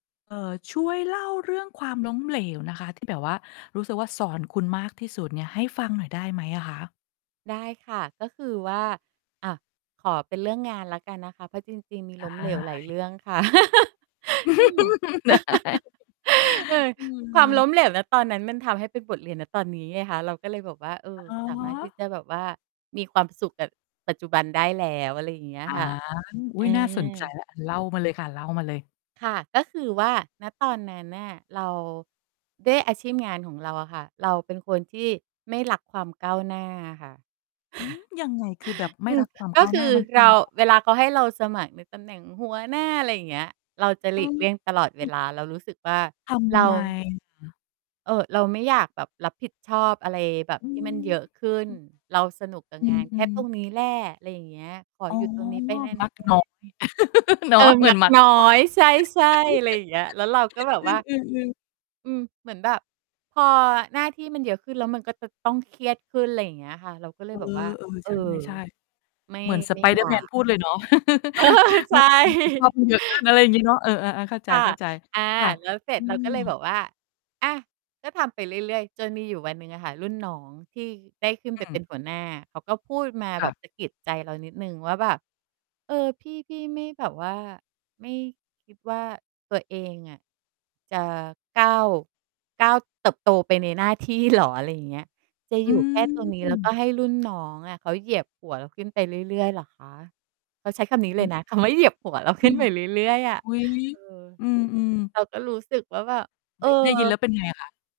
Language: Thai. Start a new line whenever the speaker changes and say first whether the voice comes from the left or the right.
left: เอ่อ ช่วยเล่าเรื่องความล้มเหลวนะคะ ที่แบบว่า รู้สึกว่าสอนคุณมากที่สุดเนี่ยให้ฟังหน่อยได้ไหมอะคะ?
right: ได้ค่ะ ก็คือว่า อะ ขอเป็นเรื่องงานแล้วกันนะคะ เพราะจริง ๆ มี
left: ได
right: ล้มเหลวหลายเ
left: ้
right: รื่องค่ะ อืม
left: ได้
right: เออ
left: เอ
right: ความ
left: อ
right: ล้มเหลว ณ ตอนนั้นมันทำให้เป็นบทเรียน ณ ตอนนี้ไงคะ เราก็เลยแบบว่า เออ
left: อ๋
right: สามารถที่
left: อ
right: จะแบบว่า มีความสุขกับปัจจุบันได้แล้ว อะไรอย่างเงี้ย
left: อา
right: ค่ะ
left: อ
right: เ
left: ุ
right: อ
left: ๊ย น่าสนใจ
right: อ
left: แล้ว เล่ามาเลยค่ะ เล่ามาเลย
right: ค่ะ ก็คือว่า ณ ตอนนั้นน่ะเรา ด้วยอาชีพงานของเราอะค่ะ เราเป็นคนที่ไม่รักความก้าวหน้าอะค่ะ
left: อืม ยังไง คือแบบไม
right: อ
left: ่
right: ื
left: ร
right: ม
left: ักความ
right: ก
left: ก
right: ็
left: ้าว
right: ค
left: ห
right: ื
left: น
right: อ
left: ้ามัน ค
right: เ
left: ื
right: ร
left: อ
right: า
left: ไงอะค
right: เว
left: ะ?
right: ลาเขาให้เราสมัครในตำแหน่งหัวหน้า อะไรอย่างเงี้ย เราจะห
left: เ
right: ล
left: อ
right: ี
left: อ
right: กเลี่ยงตลอด
left: อ
right: เว
left: ืม
right: ลา เรารู้สึกว่า
left: ท
right: เร
left: ำ
right: า
left: ไม เหรอ?
right: เอ่อ...เราไม่อยากแบบรับผิดชอบอะไรแบบ
left: อื
right: ที่มัน
left: ม
right: เยอะขึ้น เราสนุกกับ
left: อื
right: งา
left: อ
right: นแ
left: อ
right: ค
left: ื
right: ่
left: ม
right: ตร
left: ๆ
right: งนี้แหละ อะไรอย่างเงี้ย ขอ
left: อ๋อ
right: อยู่ ตรงนี้ไปนา
left: มักน้อ
right: น
left: ย เน
right: ๆ เ
left: า
right: อ
left: ะ
right: อ
left: เหมื
right: มั
left: อน
right: ก
left: มัก
right: น้อ
left: น้อย
right: ย ใช่ ๆ อะไรอย่างเงี้ย แล้วเราก็แบบว่า
left: อือ ๆ ๆ
right: อืม เหมือนแบบพอหน้าที่มันเยอะขึ้น แล้วมันก็จะต้องเครียดขึ้น อะไรอย่างเงี้ยค่ะ เราก็เล
left: เอ
right: ยแบบว่า
left: อ
right: เ
left: ๆ
right: อ
left: ใ
right: อ
left: ช่
right: ไม่
left: ๆ เหมือน
right: ไม่อยา
left: Spider-Man
right: ก
left: พูดเลยเนาะ
right: เออ ใช
left: เมื่อความรับผิดชอบ
right: ่
left: มันเยอะขึ้น อะไรอย่างงี้เนาะ เออ ๆ อา เข้าใจ
right: ค่ะ อา
left: ๆ ค่ะ
right: แล้วเสร็
left: อื
right: จเราก็เลยแ
left: ม
right: บบว่า อะ ก็ทำไปเรื่อย ๆ จนมีอยู่วันหนึ่งอะค่ะ รุ่นน้องที่ได้ขึ้น
left: อ
right: ไ
left: ื
right: ปเป็
left: ม
right: นหัวหน้า เขาก็พูดมา
left: ค
right: แบ
left: ่ะ
right: บสะกิดใจเรานิดหนึ่งว่าแบบ เออ พี่ พี่ไม่แบบว่า ไม่ คิด ว่าตัวเองอะ จะก้าว ก้าวเติบโตไปในหน้า ที่เหรอ? อะไรอย่างเงี้ย จะ
left: อ
right: อย
left: ื
right: ู่แค่ตรงนี้ แล้วก็
left: ม
right: ให้รุ่นน้องอะเขาเหยียบหัวเราขึ้นไปเรื่อย ๆ เหรอคะ? เขาใช้คำนี้
left: อื
right: เลย
left: ม
right: นะ คำว่าเหยียบหัวเราขึ้นไปเรื่อย ๆ อะ
left: อุ๊ย!
right: เออ
left: อืม ๆ
right: เราก็รู้สึกว่าแบบ เอ
left: ได
right: อ
left: ้ ได้ยินแล้วเป็นไงอะคะ?